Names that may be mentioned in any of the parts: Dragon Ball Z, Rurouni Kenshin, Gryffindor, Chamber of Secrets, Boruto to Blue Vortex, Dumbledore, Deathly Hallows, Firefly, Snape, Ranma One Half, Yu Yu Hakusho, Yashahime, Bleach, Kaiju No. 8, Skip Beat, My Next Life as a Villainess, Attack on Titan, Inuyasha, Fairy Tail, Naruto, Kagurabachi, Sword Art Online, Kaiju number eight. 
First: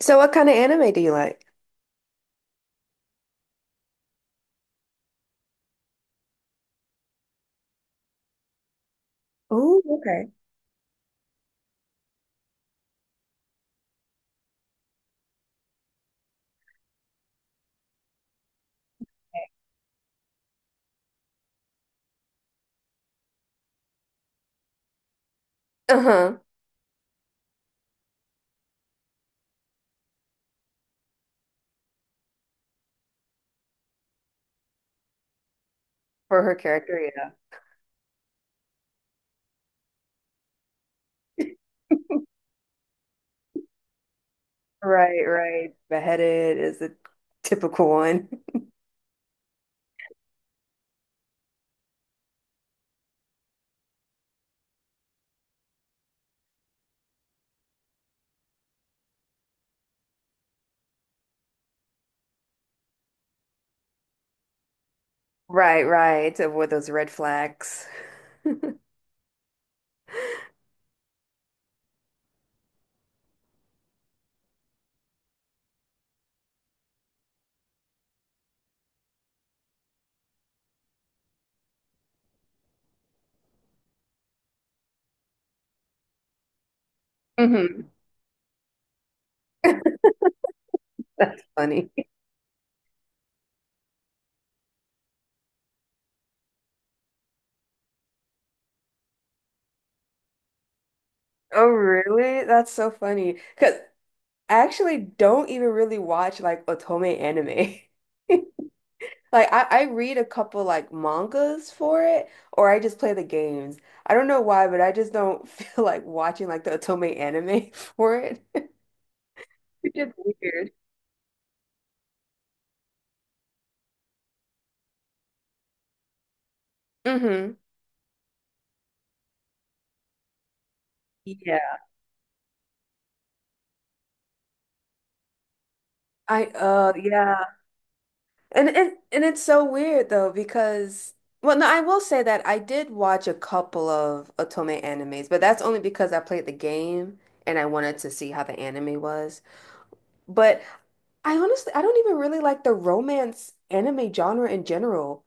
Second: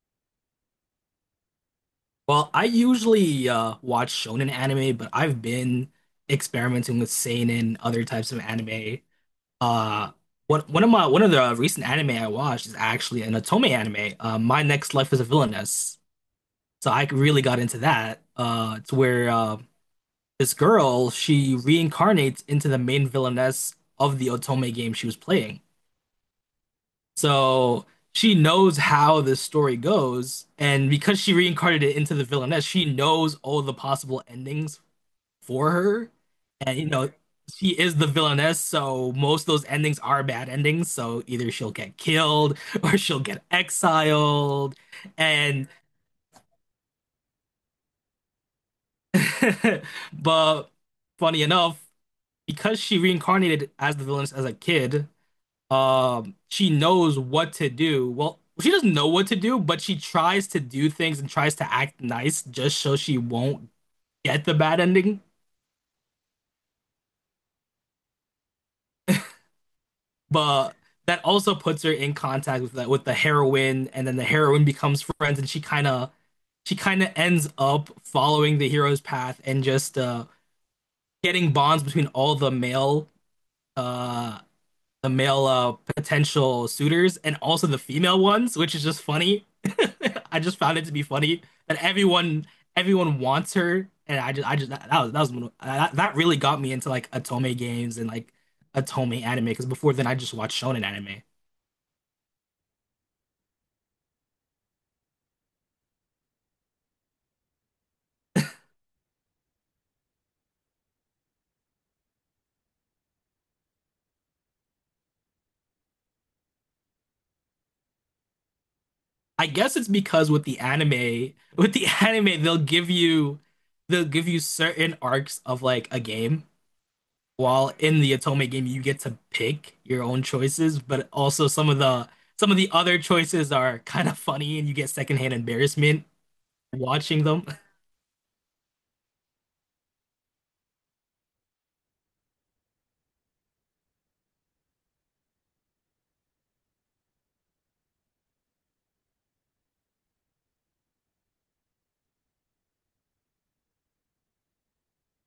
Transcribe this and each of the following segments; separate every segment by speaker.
Speaker 1: So what kind of anime do you like?
Speaker 2: Well, I usually watch shonen anime, but I've been experimenting with seinen, other types of anime.
Speaker 1: Oh,
Speaker 2: Uh,
Speaker 1: okay.
Speaker 2: one of the recent anime I watched is actually an otome anime. My Next Life as a Villainess. So I really got into that. It's where this girl she reincarnates into the main villainess of the otome game she was playing.
Speaker 1: Uh-huh.
Speaker 2: So she knows how this story goes, and because she reincarnated it into the villainess, she knows all the possible endings for her.
Speaker 1: For her
Speaker 2: And you know,
Speaker 1: character,
Speaker 2: she is the villainess, so most of those endings are bad endings. So
Speaker 1: yeah.
Speaker 2: either she'll get killed or she'll get exiled.
Speaker 1: Right,
Speaker 2: And
Speaker 1: right. Beheaded is a typical one.
Speaker 2: but funny enough, because she reincarnated as the villainess as a kid, she knows what to do. Well, she doesn't know what to do, but she tries to do things and tries to act nice just so she won't get the bad ending.
Speaker 1: Right, right. To avoid those red flags.
Speaker 2: But that also puts her in contact with the heroine, and then the heroine becomes friends, and she kind of ends up following the hero's path and just getting bonds between all the uh male potential suitors and also the
Speaker 1: Hmm.
Speaker 2: female ones, which is just funny. I just found it to be funny
Speaker 1: That's
Speaker 2: that
Speaker 1: funny.
Speaker 2: everyone wants her, and I just that was one of- that, that really got me into like Otome games and like Otome anime because before then I just watched shonen anime.
Speaker 1: Oh, really? That's so funny. Because I actually don't even really watch like otome anime. Like I read a couple like mangas for it, or I just play the games. I don't know why, but I just don't feel like watching like the otome anime for it.
Speaker 2: I guess it's
Speaker 1: Which is
Speaker 2: because with the
Speaker 1: weird.
Speaker 2: anime with the anime they'll give you certain arcs of like a game
Speaker 1: Hmm.
Speaker 2: while in the Atome game you get to pick your own choices, but also some of
Speaker 1: Yeah.
Speaker 2: the some of the other choices are kind of funny and you get secondhand embarrassment
Speaker 1: I
Speaker 2: watching
Speaker 1: yeah.
Speaker 2: them.
Speaker 1: And it's so weird though because well no, I will say that I did watch a couple of otome animes, but that's only because I played the game and I wanted to see how the anime was. But I honestly, I don't even really like the romance anime genre in general.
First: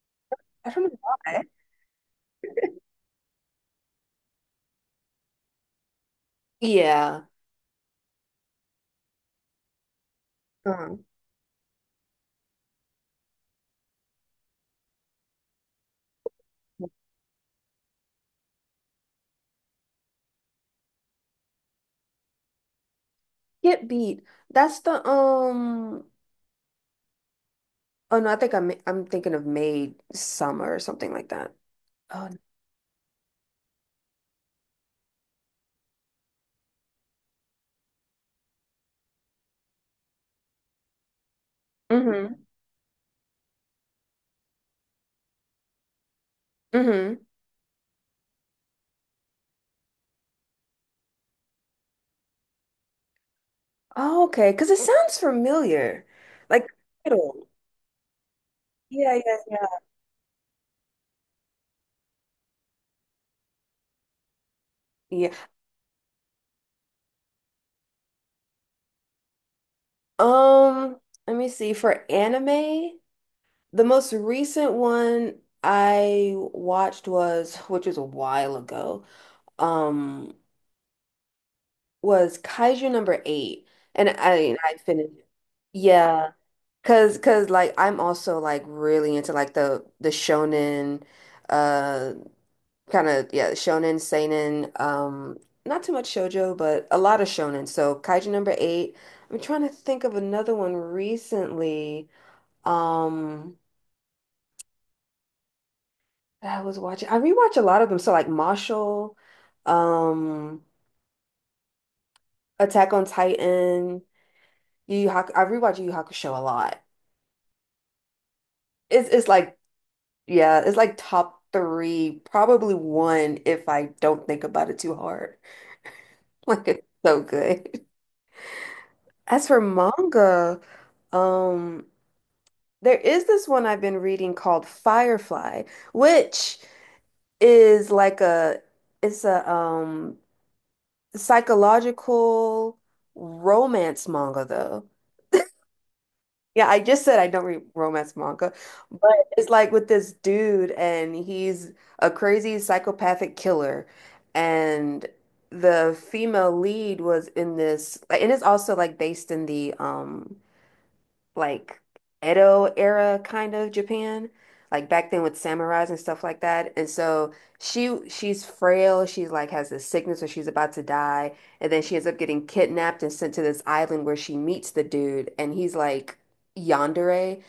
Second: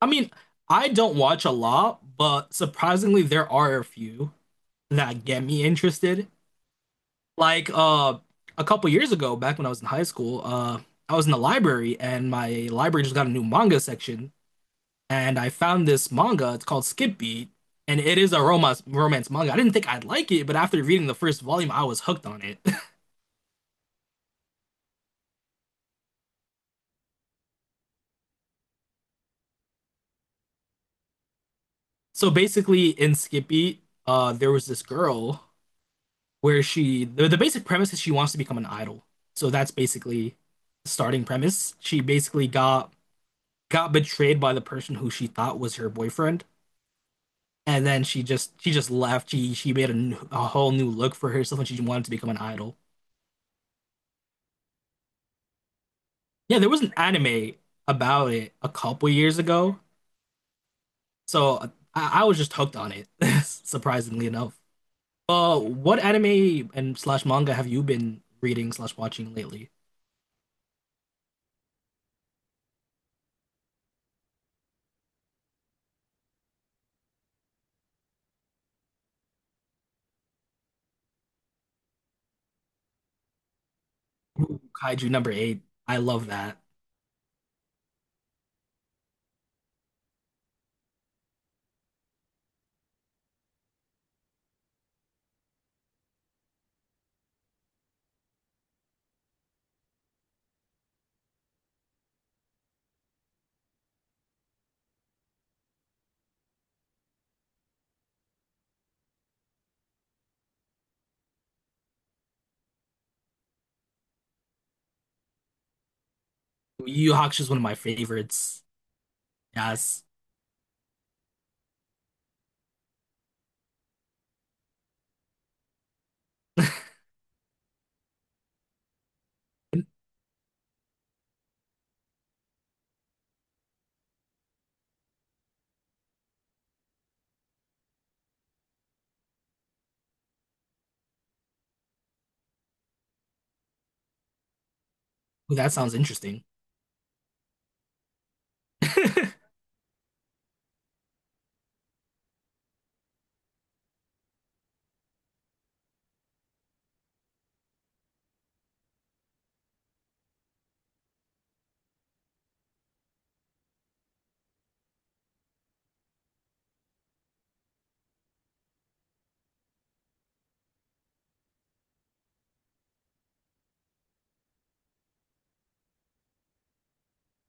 Speaker 2: I mean,
Speaker 1: I don't
Speaker 2: I
Speaker 1: know
Speaker 2: don't
Speaker 1: why.
Speaker 2: watch a lot, but surprisingly there are a few that get me interested.
Speaker 1: Yeah.
Speaker 2: Like a couple years ago, back when I was in high school,
Speaker 1: Um,
Speaker 2: I was in the library and my library just got a new manga section, and I found this manga. It's called Skip Beat, and it is a romance manga. I didn't think I'd like it, but after reading the first volume, I was hooked on it.
Speaker 1: Get beat. That's the oh no, I think I'm thinking of Made Summer or something like that. Oh,
Speaker 2: So
Speaker 1: no.
Speaker 2: basically, in Skip Beat, there was this girl where the basic premise is she wants to become an idol. So that's basically the starting premise. She
Speaker 1: Mm-hmm.
Speaker 2: basically got betrayed by the person who she thought was her boyfriend.
Speaker 1: Mm-hmm.
Speaker 2: And then she just left. She made a whole new look for herself, and she wanted to become an idol.
Speaker 1: Oh, okay. Because it sounds familiar.
Speaker 2: Yeah,
Speaker 1: Like
Speaker 2: there was an
Speaker 1: title.
Speaker 2: anime about it a couple
Speaker 1: Yeah,
Speaker 2: years ago,
Speaker 1: yeah,
Speaker 2: so I was just hooked on it, surprisingly enough.
Speaker 1: yeah. Yeah.
Speaker 2: What anime and slash manga have you been reading slash watching lately?
Speaker 1: Um, let me see. For anime, the most recent one I watched was, which was a while ago, Um, was Kaiju 8. And I
Speaker 2: Ooh,
Speaker 1: I
Speaker 2: Kaiju
Speaker 1: finished.
Speaker 2: number eight. I love
Speaker 1: Yeah.
Speaker 2: that.
Speaker 1: Cause like I'm also like really into like the shonen uh kind of yeah, shonen, seinen, not too much shoujo, but a lot of shonen. So Kaiju 8. I'm trying to think of another one recently. Um that I was watching. I rewatch a lot of them. So like Marshall, um Attack on Titan, Yu Yu Haku I rewatch Yu Yu Hakusho a lot.
Speaker 2: Yu Yu Hakusho is one of my favorites.
Speaker 1: It's like
Speaker 2: Yes.
Speaker 1: yeah, it's like top 3, probably one if I don't think about it too hard. Like it's so good. As for manga, um, there is this one I've been reading called Firefly, which is like a it's a psychological romance manga though.
Speaker 2: Ooh, that sounds interesting.
Speaker 1: Yeah, I just said I don't read romance manga, but it's like with this dude, and he's a crazy psychopathic killer, and the female lead was in this, and it's also like based in the like Edo era kind of Japan, like back then with samurais and stuff like that. And so she's frail. She's like has this sickness where she's about to die, and then she ends up getting kidnapped and sent to this island where she meets the dude, and he's like yandere.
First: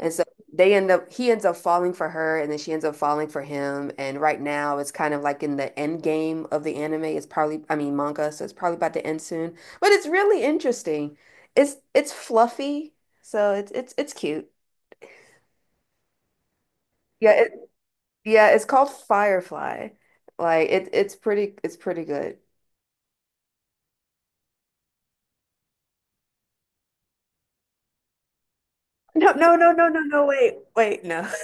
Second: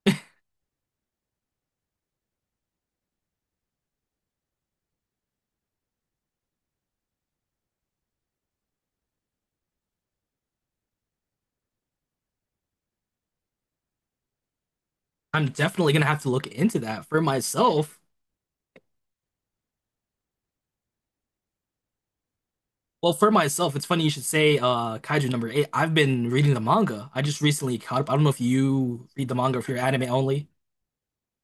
Speaker 1: And so they end up, he ends up falling for her, and then she ends up falling for him. And right now, it's kind of like in the end game of the anime. It's probably, I mean, manga, so it's probably about to end soon. But it's really interesting. It's fluffy, so it's cute.
Speaker 2: I'm definitely gonna have to look into that for
Speaker 1: Yeah, it,
Speaker 2: myself.
Speaker 1: yeah, it's called Firefly. Like it's pretty good.
Speaker 2: Well, for myself, it's funny you should say Kaiju number eight. I've been reading the manga. I just recently caught up. I don't know if you read
Speaker 1: No,
Speaker 2: the
Speaker 1: no,
Speaker 2: manga or if
Speaker 1: no,
Speaker 2: you're
Speaker 1: no, no,
Speaker 2: anime
Speaker 1: no.
Speaker 2: only.
Speaker 1: Wait, wait, no.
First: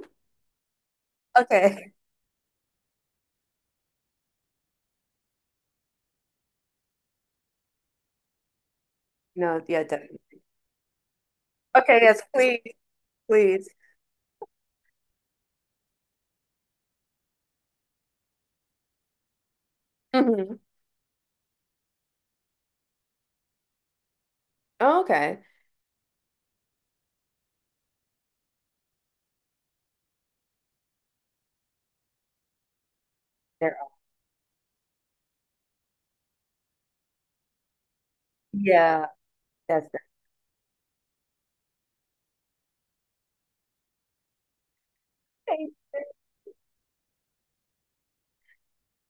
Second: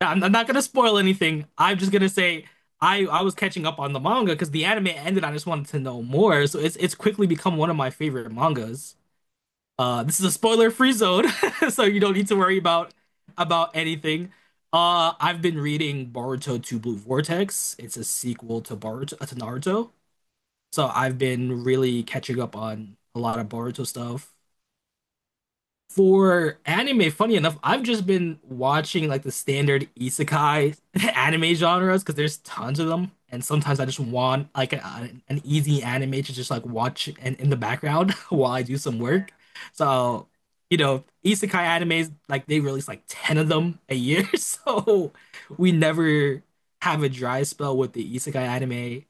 Speaker 2: I'm not gonna spoil anything. I'm just
Speaker 1: Okay,
Speaker 2: gonna say I was catching up on the manga because the anime ended. I just wanted to know more, so it's quickly become one of my favorite mangas.
Speaker 1: no, yeah,
Speaker 2: This is a
Speaker 1: definitely.
Speaker 2: spoiler-free zone, so
Speaker 1: Okay,
Speaker 2: you don't
Speaker 1: yes,
Speaker 2: need to worry
Speaker 1: please,
Speaker 2: about
Speaker 1: please.
Speaker 2: anything. I've been reading Boruto to Blue Vortex. It's a sequel to Boruto to Naruto,
Speaker 1: Hmm.
Speaker 2: so I've been really catching up on a lot of Boruto stuff.
Speaker 1: Okay.
Speaker 2: For anime, funny enough, I've just been watching like the standard isekai anime genres because there's tons of them, and
Speaker 1: There.
Speaker 2: sometimes I just want like an easy anime to just like watch and in the background while I do some
Speaker 1: Yeah,
Speaker 2: work.
Speaker 1: that's it.
Speaker 2: So, you know, isekai animes like they release like 10 of them a year, so
Speaker 1: Okay.
Speaker 2: we never have a dry spell with the isekai anime.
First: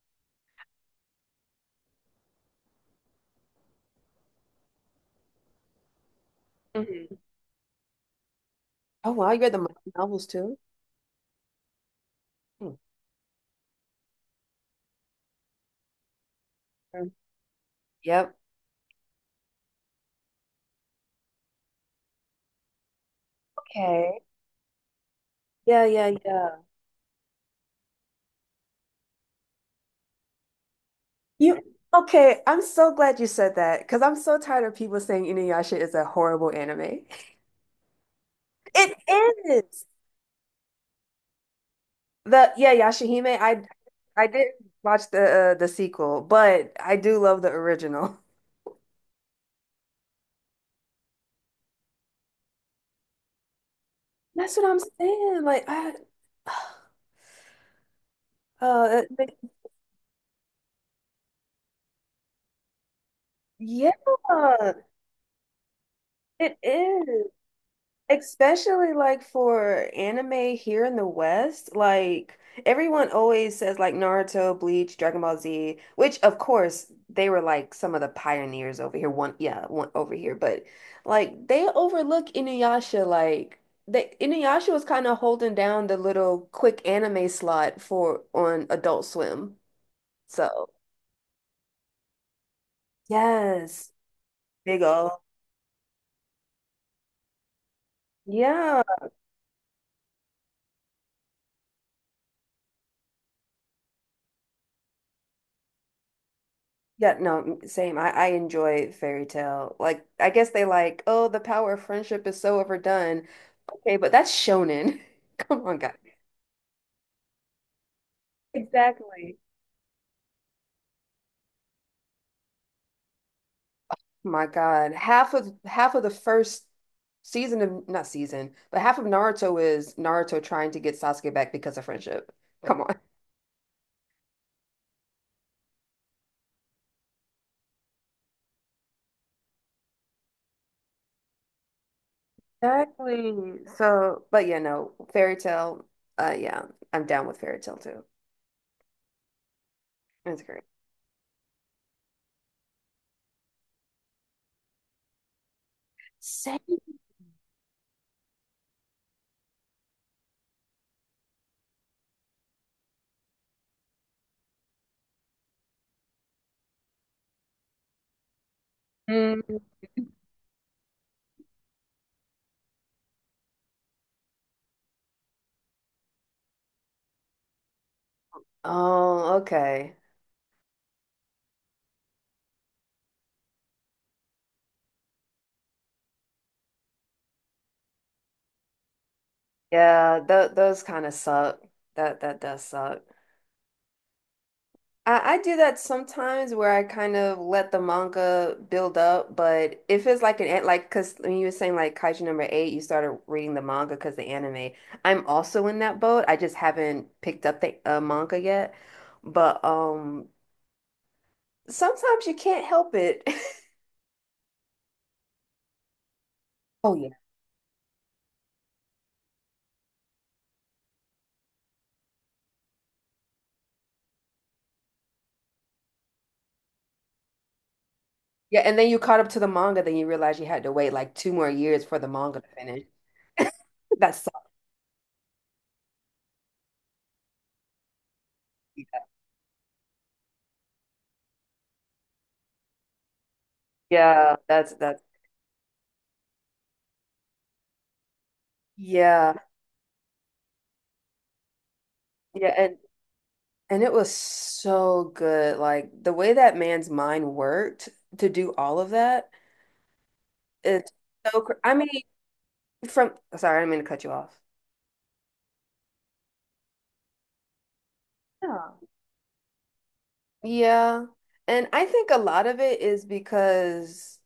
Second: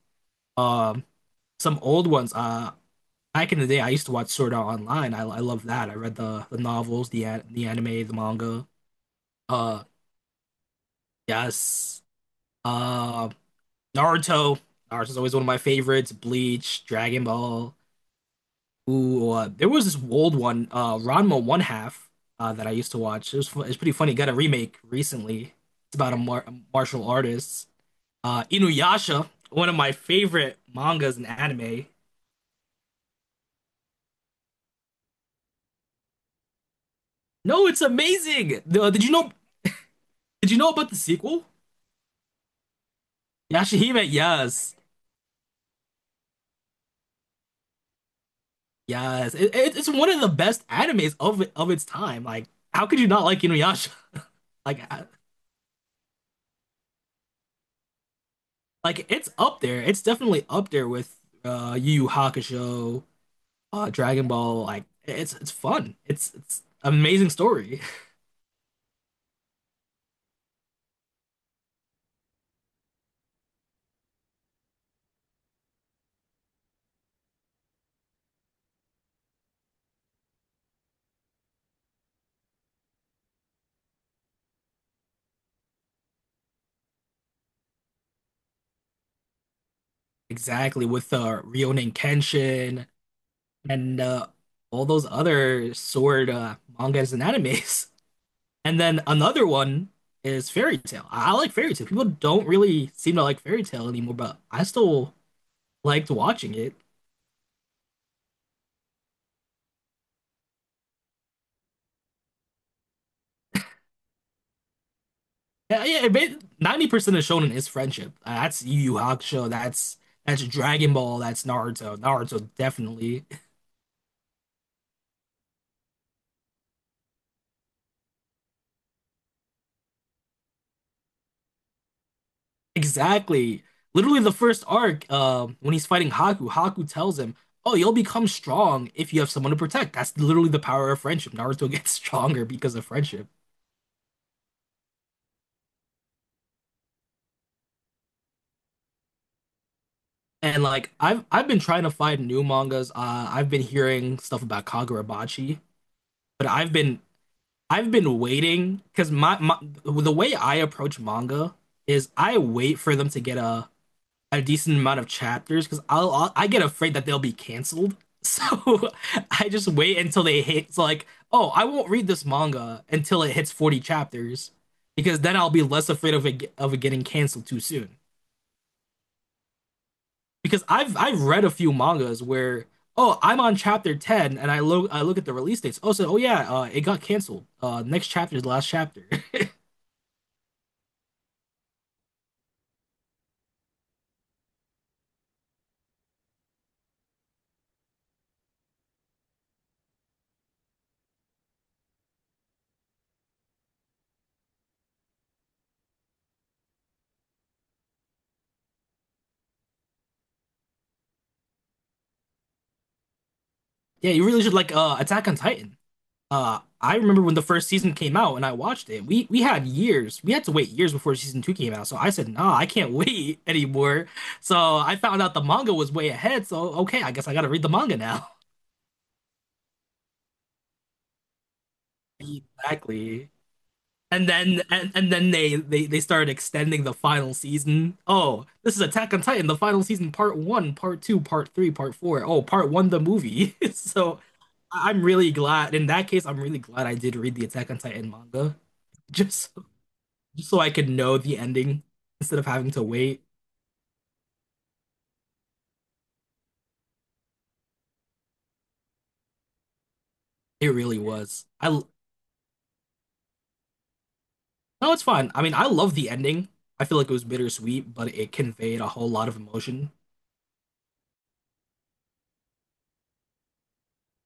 Speaker 2: Um, some old ones. Back in the day, I used to watch Sword Art Online. I love that. I read the novels,
Speaker 1: Hmm.
Speaker 2: the anime, the manga.
Speaker 1: Oh wow, you read the Marvel
Speaker 2: Uh,
Speaker 1: novels too?
Speaker 2: yes.
Speaker 1: Hmm.
Speaker 2: Uh, Naruto. Naruto's always one of my favorites. Bleach,
Speaker 1: Mhm.
Speaker 2: Dragon Ball.
Speaker 1: Yep.
Speaker 2: Ooh, there was this old one, Ranma One Half, that I used to watch. It was It's pretty funny.
Speaker 1: Okay.
Speaker 2: Got a remake recently.
Speaker 1: Yeah,
Speaker 2: It's
Speaker 1: yeah,
Speaker 2: about a
Speaker 1: yeah.
Speaker 2: martial artist. Inuyasha, one of my favorite mangas and
Speaker 1: You
Speaker 2: anime.
Speaker 1: okay? I'm so glad you said that because I'm so tired of people saying Inuyasha is a horrible anime.
Speaker 2: No, it's amazing. The,
Speaker 1: It
Speaker 2: did you know?
Speaker 1: is.
Speaker 2: Did you know about the sequel?
Speaker 1: The yeah, Yashahime. I
Speaker 2: Yashahime,
Speaker 1: I did
Speaker 2: yes.
Speaker 1: watch the sequel, but I do love the original.
Speaker 2: Yes. It's one of the best animes of its time. Like, how could you not like Inuyasha?
Speaker 1: That's what I'm
Speaker 2: Like, I-
Speaker 1: saying. Like I,
Speaker 2: like, it's
Speaker 1: it-
Speaker 2: up there. It's definitely up there with Yu Yu Hakusho,
Speaker 1: yeah,
Speaker 2: Dragon Ball. Like, it's fun. It's
Speaker 1: it
Speaker 2: it's
Speaker 1: is.
Speaker 2: amazing story.
Speaker 1: Especially like for anime here in the West, like everyone always says like Naruto, Bleach, Dragon Ball Z, which of course they were like some of the pioneers over here. One, yeah, one over here, but like they overlook Inuyasha. Like they Inuyasha was kind of holding down the little quick anime slot for on Adult Swim. So
Speaker 2: Exactly with Rurouni Kenshin
Speaker 1: yes,
Speaker 2: and
Speaker 1: big
Speaker 2: all those
Speaker 1: ol'
Speaker 2: other sword mangas and animes. And
Speaker 1: yeah.
Speaker 2: then another one is Fairy Tale. I like Fairy Tale. People don't really seem to like Fairy Tale anymore, but I still liked watching it.
Speaker 1: Yeah, no, same. I enjoy fairy tale. Like, I guess they like, oh, the power of friendship is so overdone. Okay, but that's shonen. Come on,
Speaker 2: Yeah,
Speaker 1: guys.
Speaker 2: yeah. It made, 90% of shonen is friendship. That's Yu Yu
Speaker 1: Exactly.
Speaker 2: Hakusho. That's Dragon Ball. That's Naruto. Naruto definitely.
Speaker 1: My God, half of the first season of not season, but half of Naruto is Naruto trying to get Sasuke back because of friendship. Come on.
Speaker 2: Exactly. Literally the first arc, when he's fighting Haku, Haku tells him, "Oh, you'll become strong if you have someone to protect." That's literally the power of friendship. Naruto gets stronger because of friendship.
Speaker 1: Exactly. So, but yeah, no, fairy tale. Yeah, I'm down with fairy tale too. That's
Speaker 2: And
Speaker 1: great.
Speaker 2: like I've been trying to find new mangas. I've been hearing stuff about Kagurabachi, but
Speaker 1: Same.
Speaker 2: I've been waiting because my the way I approach manga is I wait for them to get a decent amount of chapters because I get afraid that they'll be canceled. So I
Speaker 1: Mm.
Speaker 2: just wait until they hit. It's like, oh, I won't read this manga until it hits 40 chapters because then I'll be less afraid of it getting canceled too soon.
Speaker 1: Oh, okay.
Speaker 2: Because I've read a few mangas where oh I'm on chapter 10 and I look at the release dates. Oh so oh yeah, it got canceled. Next chapter is the last chapter.
Speaker 1: Yeah, th those kind of suck. That does suck. I do that sometimes where I kind of let the manga build up, but if it's like an- like because when you were saying like Kaiju 8, you started reading the manga because the anime. I'm also in that boat. I just haven't picked up the manga yet, but sometimes you can't help it.
Speaker 2: Yeah, you really should like Attack on Titan.
Speaker 1: Oh
Speaker 2: I
Speaker 1: yeah.
Speaker 2: remember when the first season came out and I watched it. We had years. We had to wait years before season two came out. So I said, nah, I can't wait anymore. So I found out the manga was way ahead. So okay, I guess I gotta read the manga now.
Speaker 1: Yeah, and then you caught up to the manga, then you realize you had to wait like 2 more years for the manga to finish.
Speaker 2: Exactly.
Speaker 1: That
Speaker 2: And
Speaker 1: sucks.
Speaker 2: then and, and then they, they they started extending the final season. Oh, this is Attack on Titan, the final season, part one, part two, part three, part four. Oh, part one, the movie. So
Speaker 1: Yeah, that's
Speaker 2: am really glad. In that case, I'm really glad I did read the Attack on Titan manga,
Speaker 1: Yeah,
Speaker 2: just just so I could know the ending instead of
Speaker 1: Yeah,
Speaker 2: having to wait.
Speaker 1: and it was so good. Like the way that man's mind worked to do all of that,
Speaker 2: It
Speaker 1: it's
Speaker 2: really
Speaker 1: so
Speaker 2: was.
Speaker 1: cr I mean, from sorry, I didn't mean to cut you off.
Speaker 2: No, it's fine. I mean, I love the ending. I feel like it was bittersweet, but it
Speaker 1: Yeah.
Speaker 2: conveyed a whole lot of emotion.
Speaker 1: Yeah. And I think a lot of it is because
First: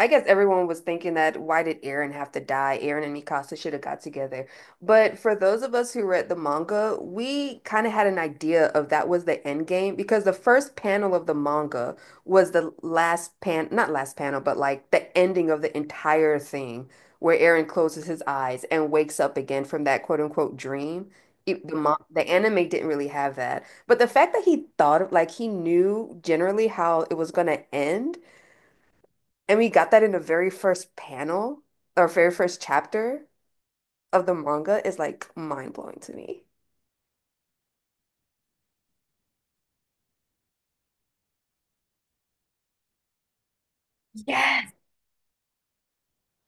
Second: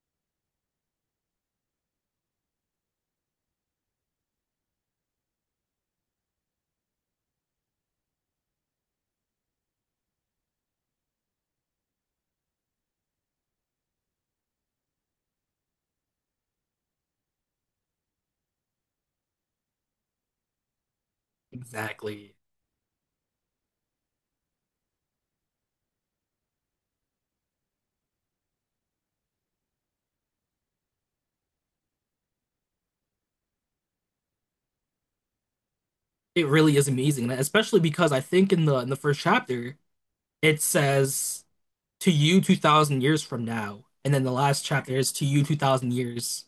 Speaker 1: I guess everyone was thinking that why did Eren have to die? Eren and Mikasa should have got together. But for those of us who read the manga, we kind of had an idea of that was the end game because the first panel of the manga was the last pan, not last panel, but like the ending of the entire thing where Eren closes his eyes and wakes up again from that quote unquote dream. It, the, mon- the
Speaker 2: Exactly.
Speaker 1: anime didn't really have that. But the fact that he thought of, like, he knew generally how it was going to end and we got that in the very first panel or very first chapter of the manga is like mind blowing to me.
Speaker 2: It really is amazing, and especially because I think in the first chapter it says to you 2000 years from now, and then the last
Speaker 1: Yes,
Speaker 2: chapter is to you 2000 years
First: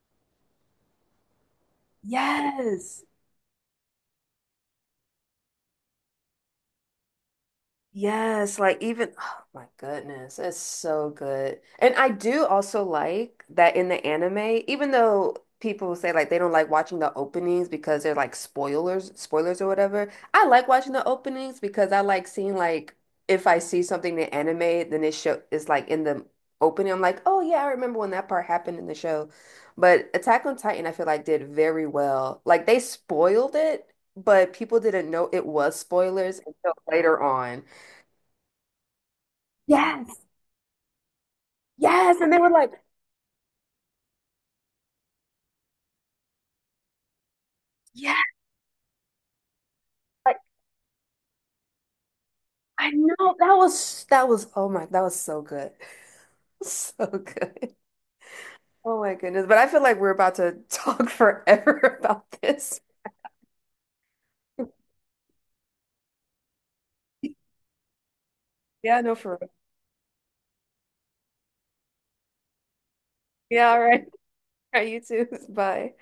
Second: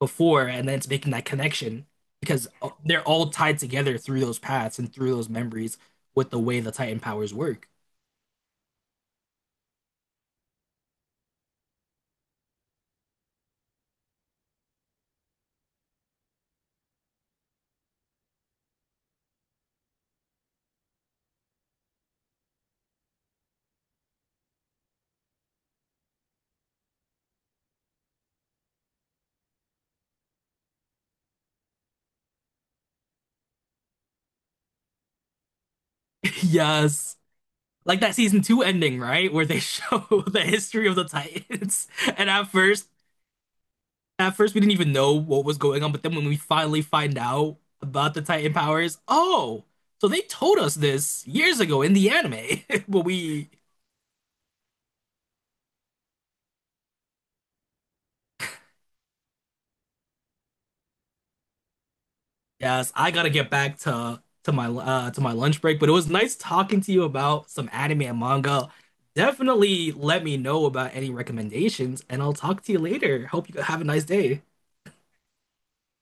Speaker 2: before, and then it's making that connection because they're
Speaker 1: yes.
Speaker 2: all tied together through those paths and through those memories with the way the Titan powers work.
Speaker 1: Yes, like even oh my goodness, it's so good. And I do also like that in the anime, even though people say like they don't like watching the openings because they're like spoilers, spoilers or whatever. I like watching the openings because I like seeing like if I see something in anime, then it show is like in the opening. I'm like, oh yeah, I remember when that part happened in the show. But Attack on Titan, I feel like did very well. Like they spoiled it, but people didn't know it was spoilers until
Speaker 2: Yes.
Speaker 1: later on.
Speaker 2: Like that season two ending, right? Where they
Speaker 1: Yes.
Speaker 2: show the history of the Titans.
Speaker 1: Yes.
Speaker 2: And
Speaker 1: And they were like,
Speaker 2: at first we didn't even know what was going on, but then when we finally find out about
Speaker 1: yeah,
Speaker 2: the Titan powers, oh, so they
Speaker 1: like,
Speaker 2: told us this years ago in the anime.
Speaker 1: I
Speaker 2: But
Speaker 1: know
Speaker 2: we,
Speaker 1: that was oh my that was so good. So good. Oh my goodness. But I feel like we're about to talk forever about this.
Speaker 2: yes, I gotta get back to my to my lunch break, but it was nice talking to you about some anime and manga.
Speaker 1: Yeah, no, for real.
Speaker 2: Definitely let me know about any recommendations, and I'll talk to you later. Hope you
Speaker 1: Yeah, all
Speaker 2: have a
Speaker 1: right.
Speaker 2: nice day.
Speaker 1: All right, you too. Bye.